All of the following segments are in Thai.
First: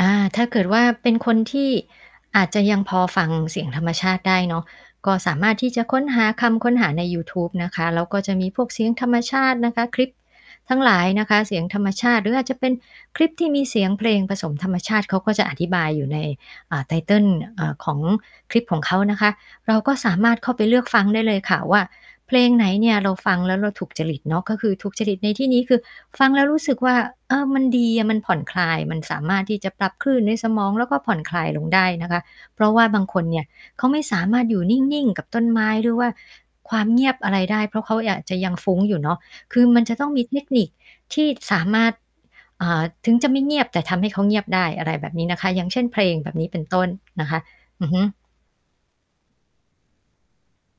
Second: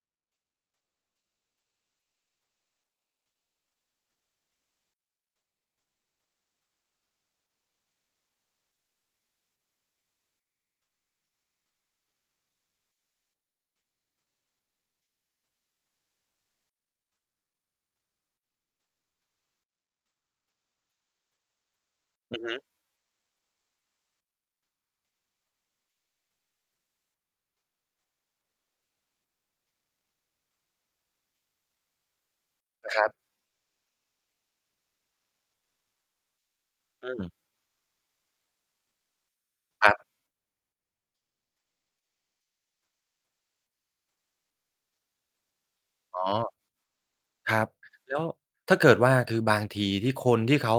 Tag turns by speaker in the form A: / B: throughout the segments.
A: อา ถ้าเกิดว่าเป็นคนที่อาจจะยังพอฟังเสียงธรรมชาติได้เนาะ ก็สามารถที่จะค้นหาคำค้นหาในยูทูบนะคะ แล้วก็จะมีพวกเสียงธรรมชาตินะคะ คลิป ทั้งหลายนะคะ เสียงธรรมชาติ หรืออาจจะเป็นคลิปที่มีเสียงเพลงผสมธรรมชาติ เขาก็จะอธิบายอยู่ใน อ่า ไทเทิล อ่า ของคลิปของเขานะคะ เราก็สามารถเข้าไปเลือกฟังได้เลยค่ะว่า เ
B: อ
A: พ
B: ือ
A: ล
B: ฮ
A: ง
B: ึ
A: ไหนเนี่ย เราฟังแล้วเราถูกจริตเนาะ ก็คือถูกจริตในที่นี้คือฟังแล้วรู้สึกว่า เออ มันดีอะ มันผ่อนคลาย มันสามารถที่จะปรับคลื่นในสมอง แล้วก็ผ่อนคลายลงได้นะคะ เพราะว่า
B: อา
A: บ
B: คร
A: าง
B: ับ
A: คนเนี่ย เขาไม่สามารถอยู่นิ่ง ๆ กับต้นไม้ หรือว่าความเง
B: อ
A: ี
B: ื
A: ยบอะ
B: ม
A: ไรได้ เพราะเขาอาจจะยังฟุ้งอยู่เนาะ คือมัน
B: ค
A: จ
B: ร
A: ะ
B: ับ
A: ต้องมีเทคนิคที่สามารถ อ่า ถึงจะไม่เงียบ แต่ทำให้เขาเงียบได้ อะไรแบบนี้นะคะ อย่างเช่น เพลง
B: อ๋อ
A: แบบนี้เป็นต้นนะคะ
B: ครับ
A: อือฮึ
B: แล้ว ถ้าเกิดว่า คือบางทีที่คนที่เขา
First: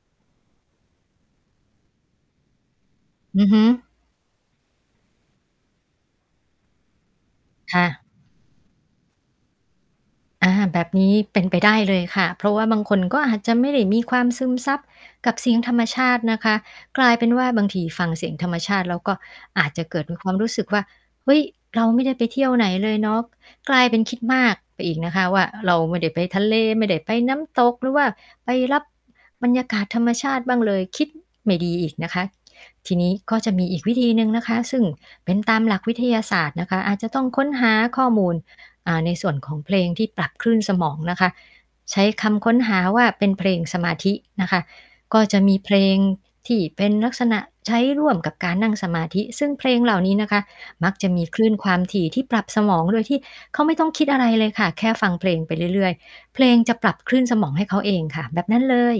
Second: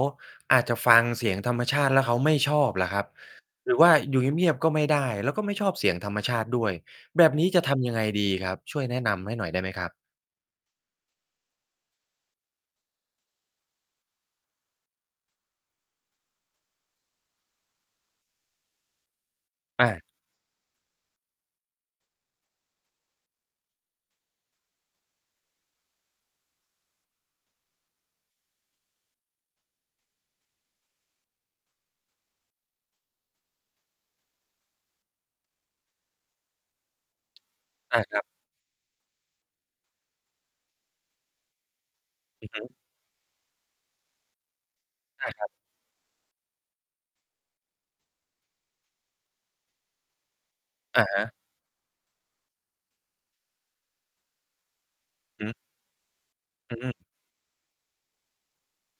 B: อาจจะฟังเสียงธรรมชาติ แล้วเขาไม่ชอบล่ะครับ?
A: อือฮึ
B: หรือว่าอยู่เงียบ ๆ ก็ไม่ได้ แล้วก็ไม่ชอบเสียงธรรมชาติด้วย แบบนี้จะท
A: ค่ะ
B: ำยังไงดีครับ ช่วยแนะนำให้หน่อยได้ไหมครับ?
A: อา แบบนี้เป็นไปได้เลยค่ะ เพราะว่าบางคน ก็อาจจะไม่ได้มีความซึมซับกับเสียงธรรมชาตินะคะ กลายเป็นว่า บางทีฟังเสียงธรรมชาติ แล้วก็อาจจะ
B: อ
A: เกิ
B: า
A: ดเป็นความรู้สึกว่า "เฮ้ย เราไม่ได้ไปเที่ยวไหนเลยเนาะ" กลายเป็นคิดมากไปอีกนะคะว่า "เราไม่ได้ไปทะเล ไม่ได้ไปน้ำตก หรือว่าไปรับบรรยากาศธรรมชาติบ้างเลย" คิดไม่ดีอีกนะคะ ทีนี้ก็จะมีอีกวิธีหนึ่งนะคะ ซึ่งเป็นตามหลักวิทยาศาสตร์นะคะ อาจจะต้องค้นหา
B: อ
A: ข
B: า
A: ้อ
B: คร
A: ม
B: ับ
A: ูล อ่า ในส่วนของเพลงที่ปรับคลื่นสมองนะคะ ใช้ค
B: อ
A: ำค
B: ือ
A: ้น
B: ฮ
A: ห
B: ึ
A: าว่า เป็นเพลงสมาธินะคะ ก็
B: อา
A: จะ
B: ครับ
A: มีเพลงที่เป็นลักษณะใช้ร่วมกับการนั่งสมาธิ ซึ่งเพลงเหล่านี้นะคะ มัก
B: อะ
A: จะ
B: ฮ
A: มี
B: ะ
A: คลื่นความถี่ที่ปรับสมอง โดยที่เขาไม่ต้องคิดอะไรเลยค่ะ แค่ฟังเพลง
B: ฮ
A: ไป
B: ึ
A: เรื่อย ๆ เพลงจ
B: อ
A: ะปรั
B: ือ
A: บคลื่นสมองให้เขาเองค่ะ แบบนั้นเลย